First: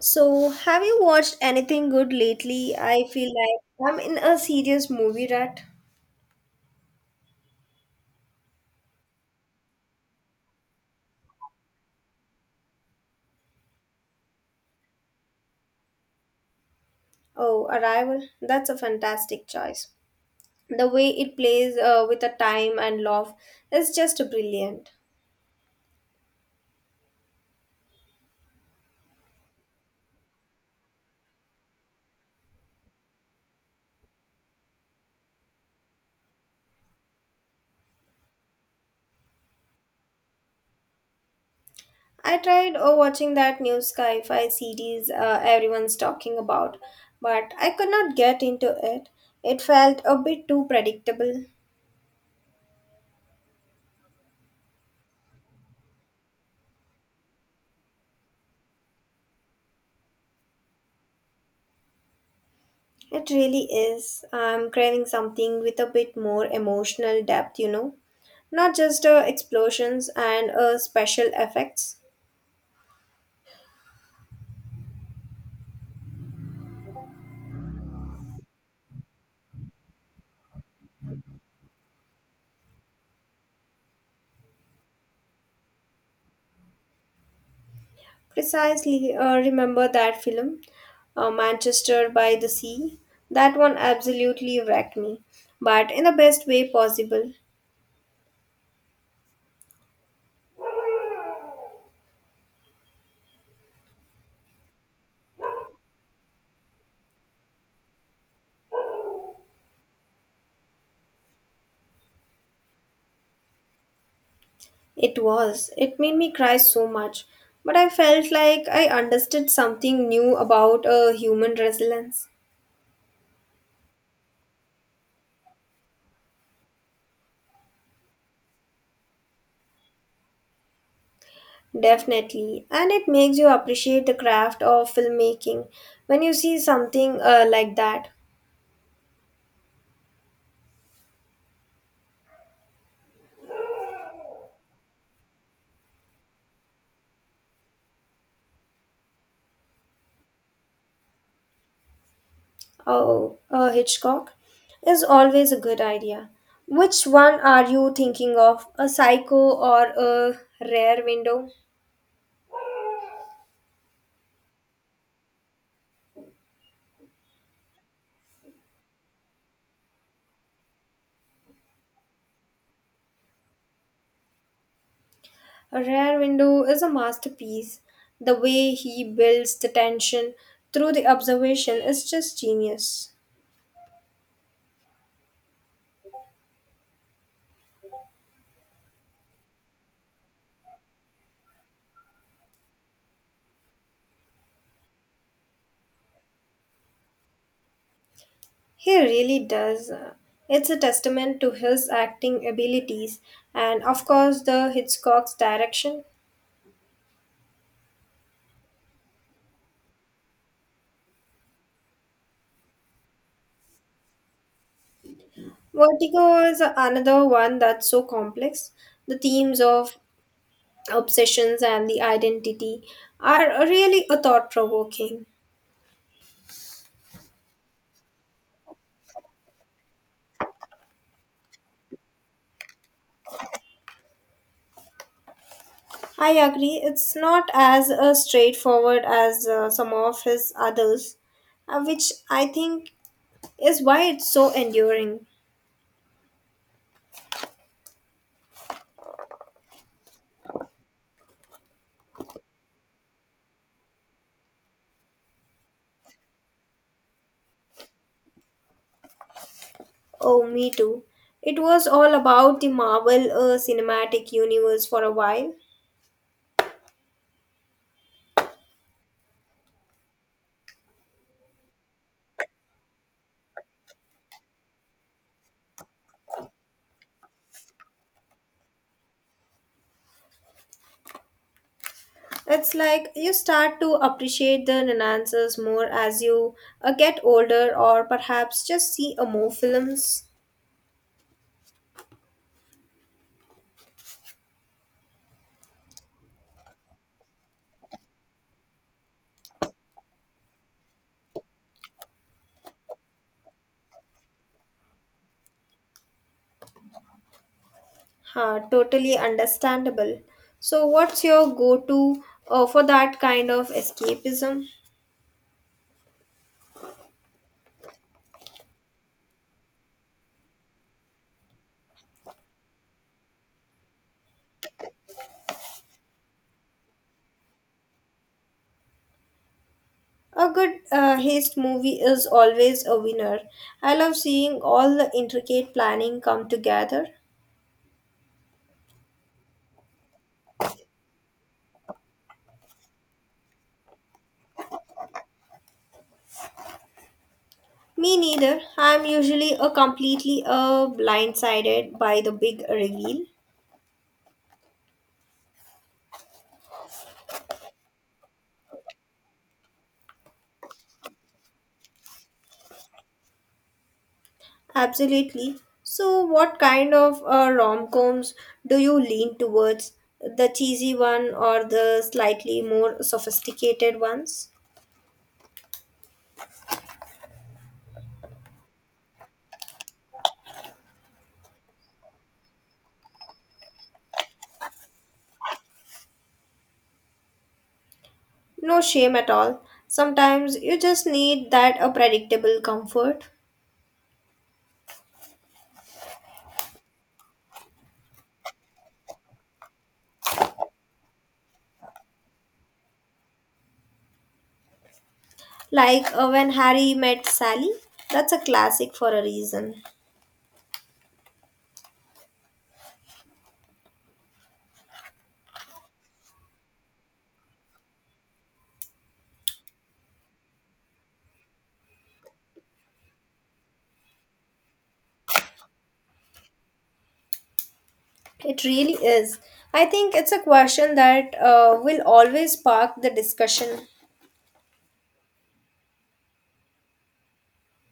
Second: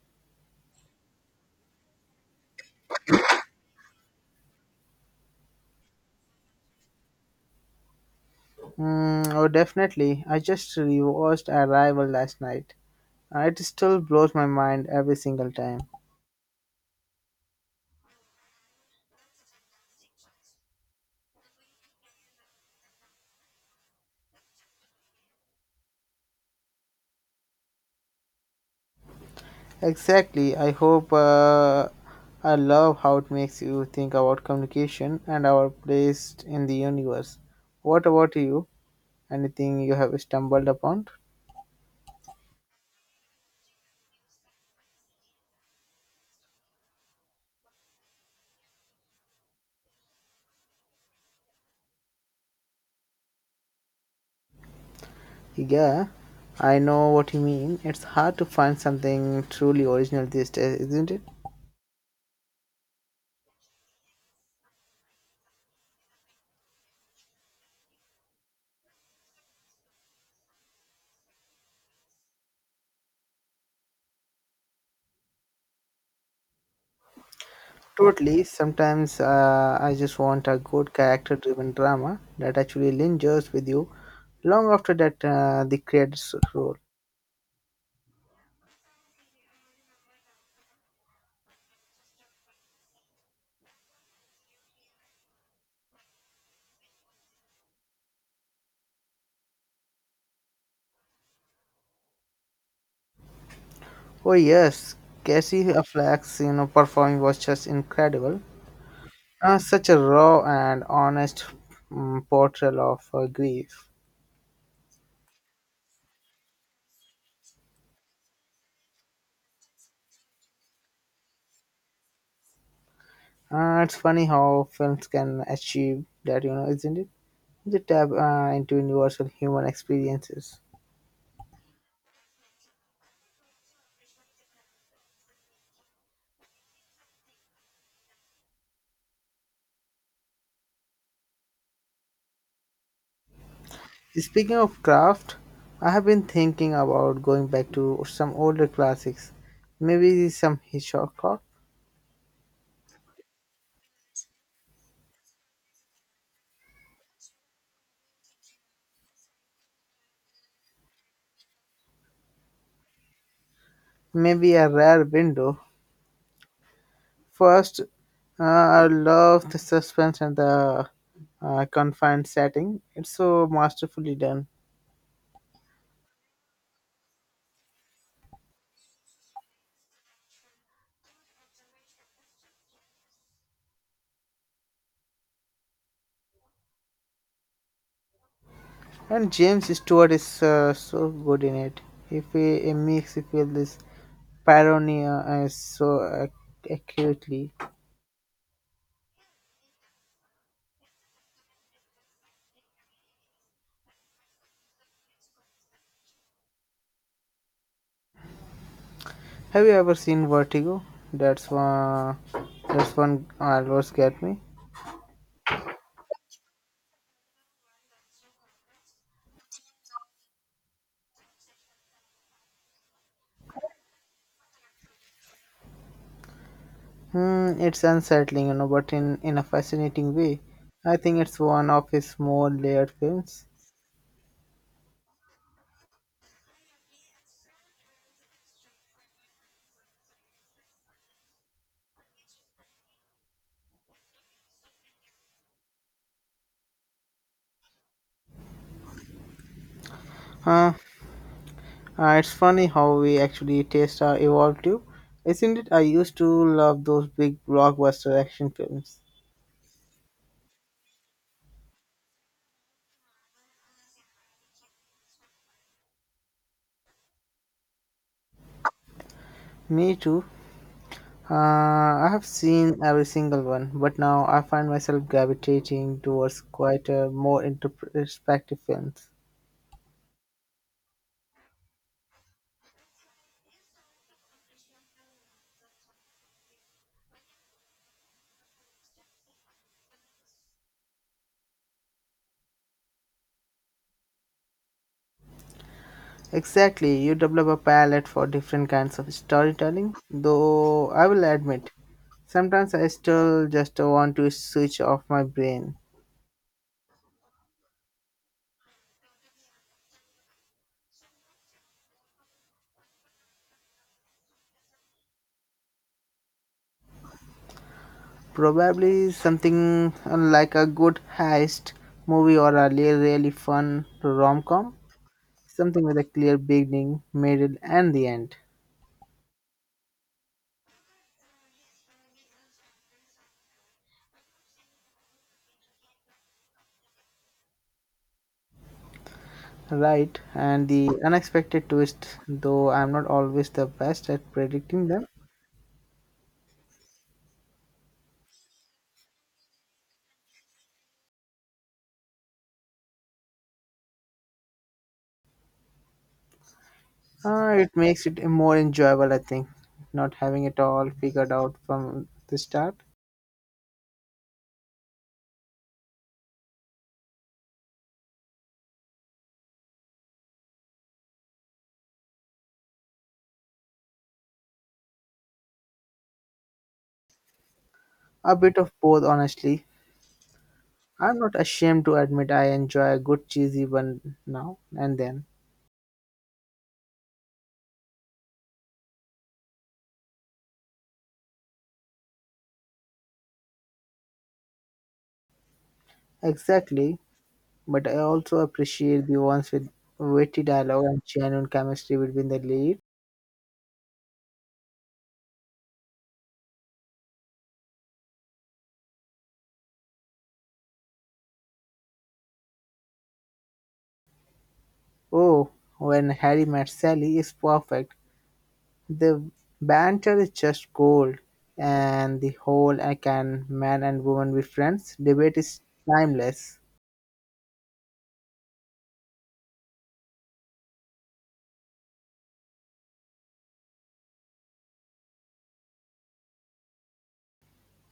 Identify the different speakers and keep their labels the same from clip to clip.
Speaker 1: So, have you watched anything good lately? I feel like I'm in a serious movie rut.
Speaker 2: Mm, oh, definitely. I just rewatched Arrival last night. It still blows my mind every single time.
Speaker 1: Oh, Arrival. That's a fantastic choice. The way it plays with the time and love is just brilliant.
Speaker 2: Exactly. I love how it makes you think about communication and our place in the universe. What about you? Anything you have stumbled upon?
Speaker 1: I tried watching that new sci-fi series everyone's talking about, but I could not get into it. It felt a bit too predictable.
Speaker 2: Yeah, I know what you mean. It's hard to find something truly original these days, isn't it?
Speaker 1: It really is. I'm craving something with a bit more emotional depth, you know. Not just explosions and special effects.
Speaker 2: Totally. Sometimes, I just want a good character driven drama that actually lingers with you long after that the credits roll.
Speaker 1: Precisely, remember that film, Manchester by the Sea? That one absolutely wrecked me, but in the best way possible.
Speaker 2: Oh, yes. Cassie Affleck's performing was just incredible. Such a raw and honest portrayal of her grief.
Speaker 1: It was. It made me cry so much, but I felt like I understood something new about human resilience.
Speaker 2: It's funny how films can achieve that, you know, isn't it? They tap into universal human experiences.
Speaker 1: Definitely. And it makes you appreciate the craft of filmmaking when you see something like that.
Speaker 2: Speaking of craft, I have been thinking about going back to some older classics. Maybe some Hitchcock,
Speaker 1: Oh, Hitchcock is always a good idea. Which one are you thinking of? A psycho or a rare window?
Speaker 2: maybe a rare window. First, uh, I love the suspense and the confined setting. It's so masterfully done.
Speaker 1: A rare window is a masterpiece. The way he builds the tension through the observation is just genius.
Speaker 2: And James Stewart is so good in it. If he, he makes you feel this paranoia so accurately.
Speaker 1: He really does. It's a testament to his acting abilities and, of course, the Hitchcock's direction.
Speaker 2: Have you ever seen Vertigo? That's one. That's one always get me.
Speaker 1: Vertigo is another one that's so complex. The themes of obsessions and the identity are really a thought provoking.
Speaker 2: Hmm, it's unsettling, you know, but in a fascinating way. I think it's one of his more layered films.
Speaker 1: I agree, it's not as straightforward as some of his others, which I think is why it's so enduring.
Speaker 2: Huh? It's funny how we actually taste are evolved to, isn't it? I used to love those big blockbuster action films.
Speaker 1: Oh, me too. It was all about the Marvel Cinematic Universe for a while.
Speaker 2: Me too. I have seen every single one, but now I find myself gravitating towards quite a more introspective films.
Speaker 1: It's like you start to appreciate the nuances more as you get older, or perhaps just see a more films.
Speaker 2: Exactly, you develop a palette for different kinds of storytelling, though I will admit, sometimes I still just want to switch off my brain.
Speaker 1: Huh, totally understandable. So, what's your go-to for that kind of escapism?
Speaker 2: Probably something like a good heist movie or a really, really fun rom com, something with a clear beginning, middle, and the end.
Speaker 1: A good heist movie is always a winner. I love seeing all the intricate planning come together.
Speaker 2: Right, and the unexpected twist, though I'm not always the best at predicting them.
Speaker 1: Me neither. I'm usually a completely blindsided by the big reveal.
Speaker 2: It makes it more enjoyable, I think, not having it all figured out from the start.
Speaker 1: Absolutely. So, what kind of rom-coms do you lean towards? The cheesy one or the slightly more sophisticated ones?
Speaker 2: A bit of both, honestly. I'm not ashamed to admit I enjoy a good cheesy one now and then.
Speaker 1: No shame at all. Sometimes you just need that a predictable comfort.
Speaker 2: Exactly, but I also appreciate the ones with witty dialogue and genuine chemistry between the lead.
Speaker 1: Like when Harry met Sally. That's a classic for a reason.
Speaker 2: Oh, when Harry met Sally is perfect. The banter is just gold, and the whole I can man and woman be friends debate is timeless.
Speaker 1: It really is. I think it's a question that will always spark the discussion.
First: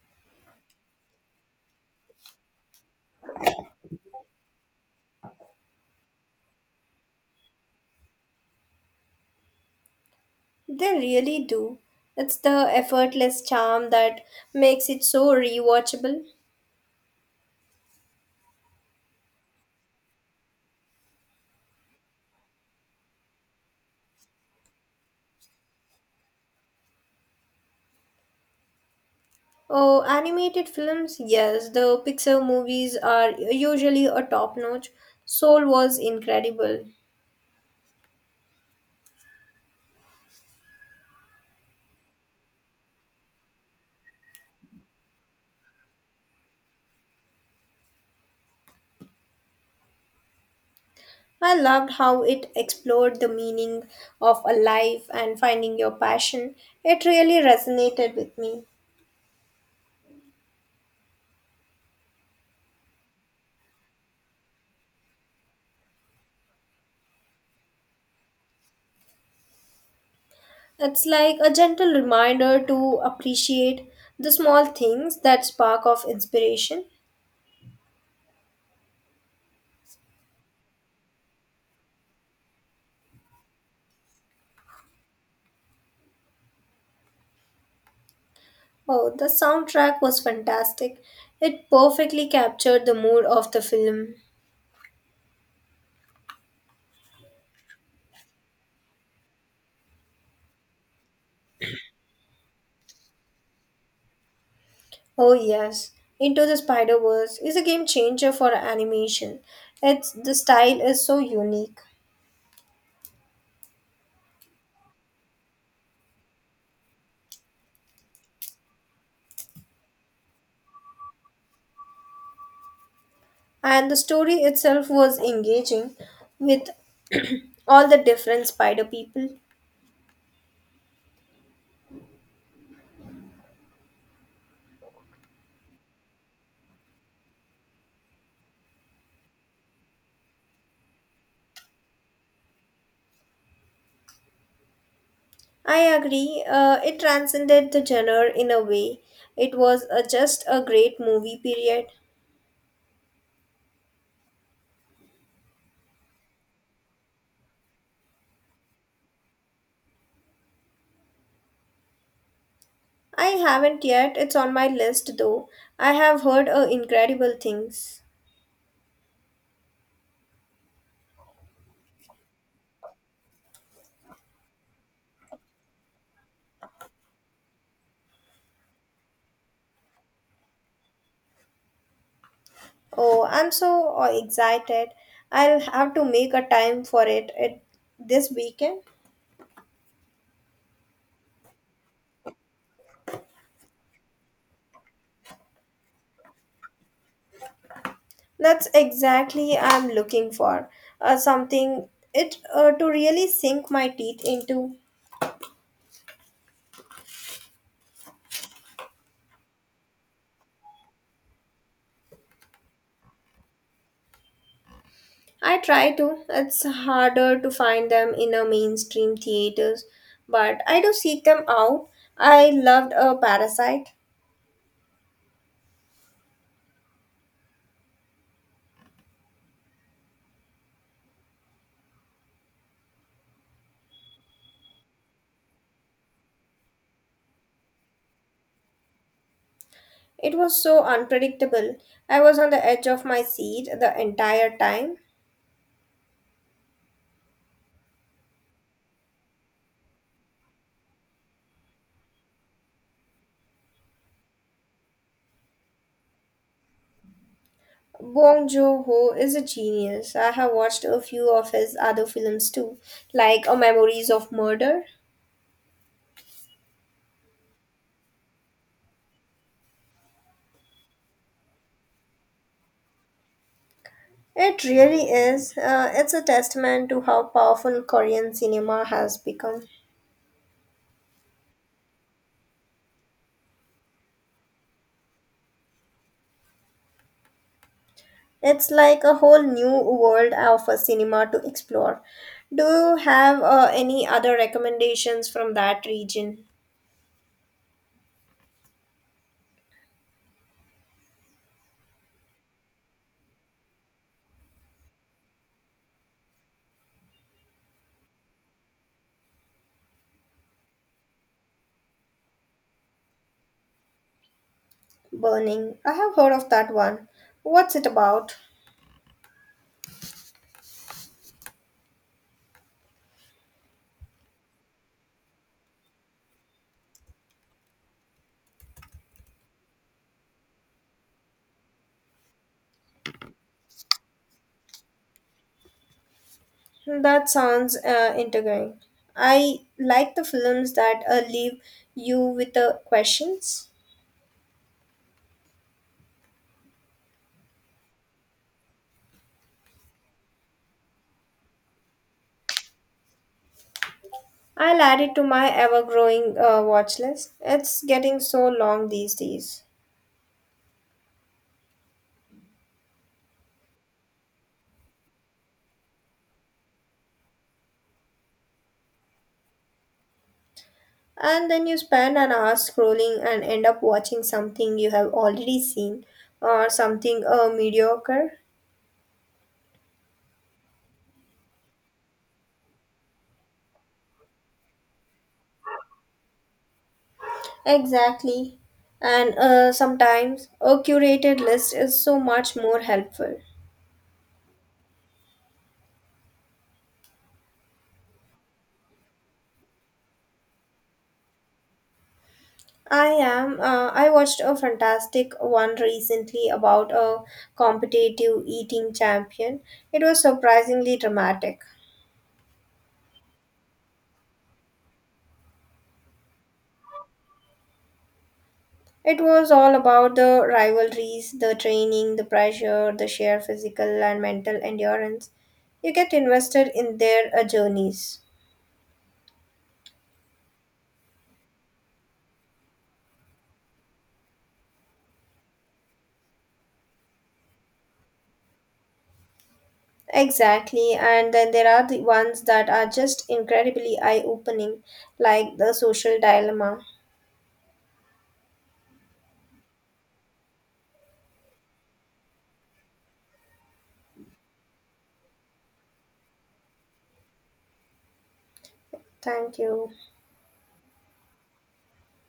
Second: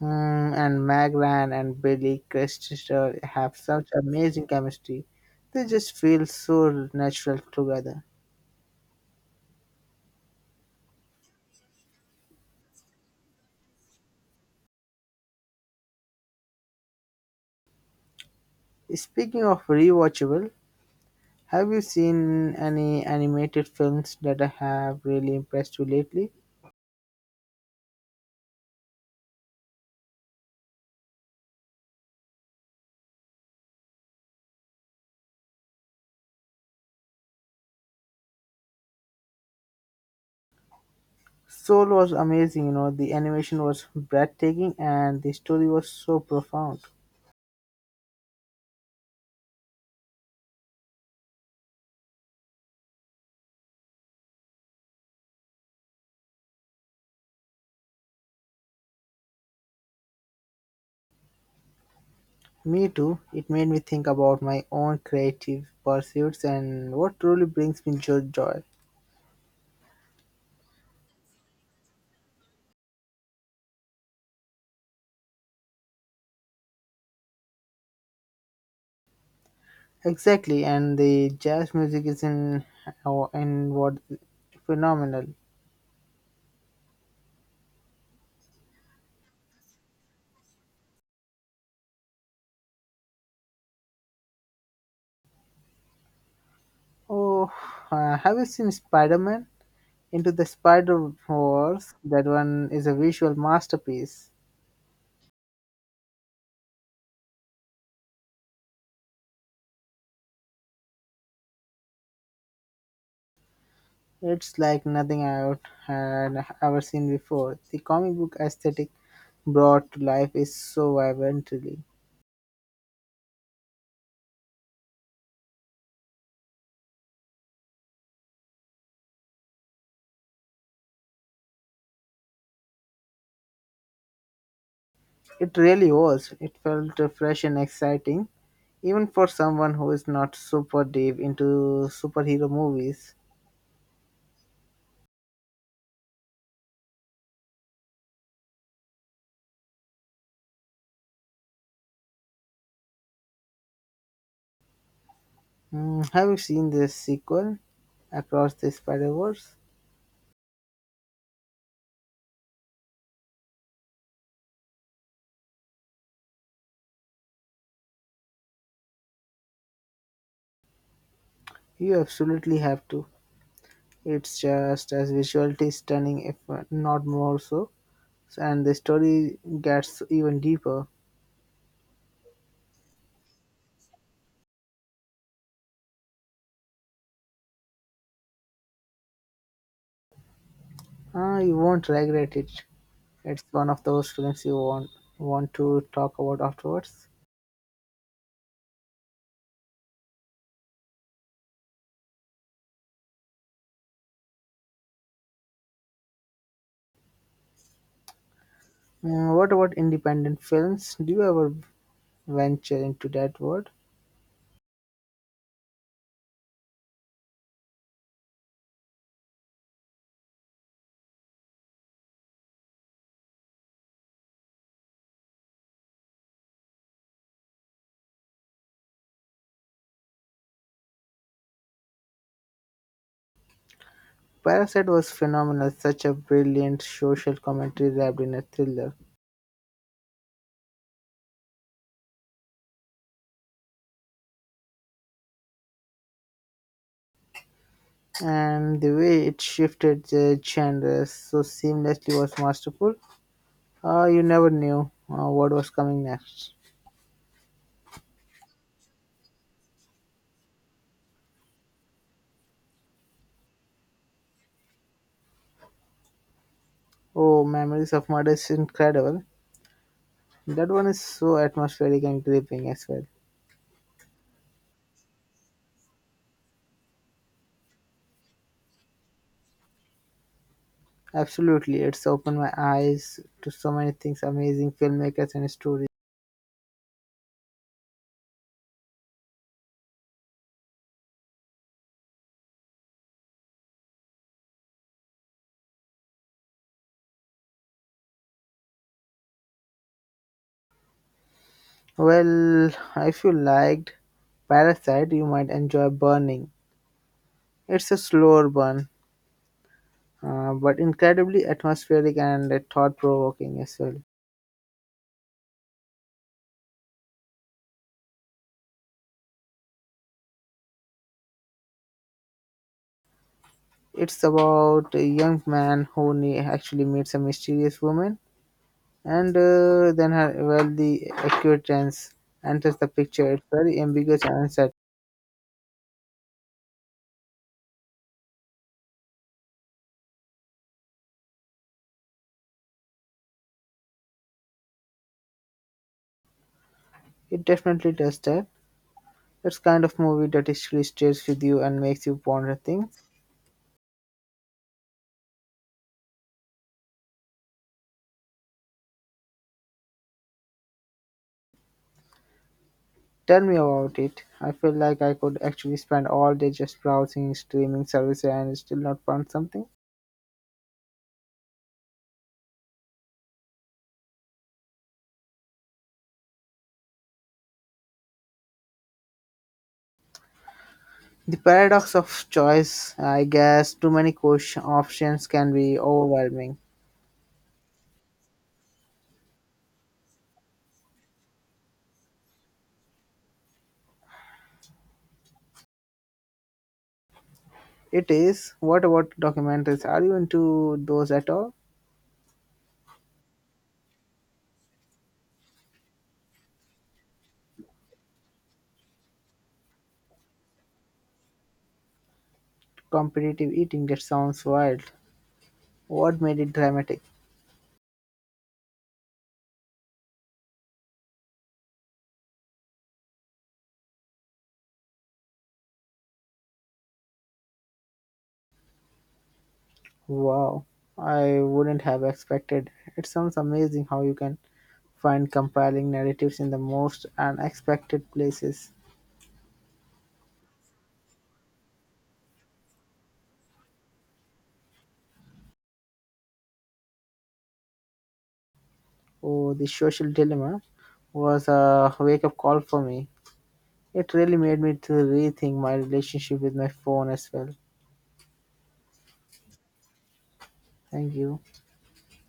Speaker 2: Mm, and Magran and Billy Crystal have such amazing chemistry. They just feel so natural together.
Speaker 1: They really do. It's the effortless charm that makes it so rewatchable.
Speaker 2: Speaking of rewatchable, have you seen any animated films that have really impressed you lately?
Speaker 1: Oh, animated films, yes, the Pixar movies are usually a top notch. Soul was incredible.
Speaker 2: Soul was amazing, you know, the animation was breathtaking and the story was so profound.
Speaker 1: I loved how it explored the meaning of a life and finding your passion. It really resonated with me.
Speaker 2: Me too, it made me think about my own creative pursuits and what truly brings me joy.
Speaker 1: It's like a gentle reminder to appreciate the small things that spark of inspiration.
Speaker 2: Exactly, and the jazz music is in oh, in what phenomenal.
Speaker 1: Oh, the soundtrack was fantastic. It perfectly captured the mood of the film.
Speaker 2: Oh, have you seen Spider Man Into the Spider Verse? That one is a visual masterpiece.
Speaker 1: Oh, yes. Into the Spider Verse is a game changer for animation. It's, the style is so unique.
Speaker 2: It's like nothing I had ever seen before. The comic book aesthetic brought to life is so vibrantly.
Speaker 1: And the story itself was engaging with all the different spider people.
Speaker 2: It really was. It felt fresh and exciting, even for someone who is not super deep into superhero movies.
Speaker 1: I agree. It transcended the genre in a way. It was just a great movie, period.
Speaker 2: Hmm, have you seen this sequel, Across the Spider Verse?
Speaker 1: I haven't yet. It's on my list, though. I have heard incredible things.
Speaker 2: You absolutely have to. It's just as visually stunning, if not more so. And the story gets even deeper.
Speaker 1: Oh, I'm so excited. I'll have to make a time for it, this weekend.
Speaker 2: Ah, you won't regret it. It's one of those films you want to talk about afterwards.
Speaker 1: That's exactly I'm looking for. Something it to really sink my teeth into.
Speaker 2: Hmm, what about independent films? Do you ever venture into that world?
Speaker 1: I try to. It's harder to find them in a mainstream theaters, but I do seek them out. I loved a parasite.
Speaker 2: Parasite was phenomenal, such a brilliant social commentary wrapped in a thriller.
Speaker 1: It was so unpredictable. I was on the edge of my seat the entire time.
Speaker 2: And the way it shifted the genres so seamlessly was masterful. You never knew what was coming next.
Speaker 1: Bong Joon-ho is a genius. I have watched a few of his other films too, like A Memories of Murder.
Speaker 2: Oh, Memories of Murder is incredible. That one is so atmospheric and gripping as well.
Speaker 1: It really is. It's a testament to how powerful Korean cinema has become.
Speaker 2: Absolutely, it's opened my eyes to so many things, amazing filmmakers and stories.
Speaker 1: It's like a whole new world of a cinema to explore. Do you have any other recommendations from that region?
Speaker 2: Well, if you liked Parasite, you might enjoy Burning. It's a slower burn, but incredibly atmospheric and thought provoking as well.
Speaker 1: Burning. I have heard of that one. What's it about?
Speaker 2: It's about a young man who actually meets a mysterious woman, and then her wealthy acquaintance enters the picture. It's very ambiguous and uncertain.
Speaker 1: That sounds intriguing. I like the films that leave you with the questions.
Speaker 2: It definitely does that. It's kind of movie that actually stays with you and makes you ponder things.
Speaker 1: I'll add it to my ever growing watch list. It's getting so long these days.
Speaker 2: Tell me about it. I feel like I could actually spend all day just browsing streaming services and still not find something.
Speaker 1: And then you spend an hour scrolling and end up watching something you have already seen or something mediocre.
Speaker 2: The paradox of choice, I guess, too many question options can be overwhelming.
Speaker 1: Exactly. And sometimes a curated list is so much more helpful.
Speaker 2: It is. What about documentaries? Are you into those at all?
Speaker 1: I am. I watched a fantastic one recently about a competitive eating champion. It was surprisingly dramatic.
Speaker 2: Competitive eating, that sounds wild. What made it dramatic?
Speaker 1: It was all about the rivalries, the training, the pressure, the sheer physical and mental endurance. You get invested in their journeys.
Speaker 2: Wow, I wouldn't have expected. It sounds amazing how you can find compelling narratives in the most unexpected places.
Speaker 1: Exactly, and then there are the ones that are just incredibly eye opening, like the social dilemma.
Speaker 2: Oh, the social dilemma was a wake up call for me. It really made me to rethink my relationship with my phone as well.
Speaker 1: Thank you.
Speaker 2: Thank you.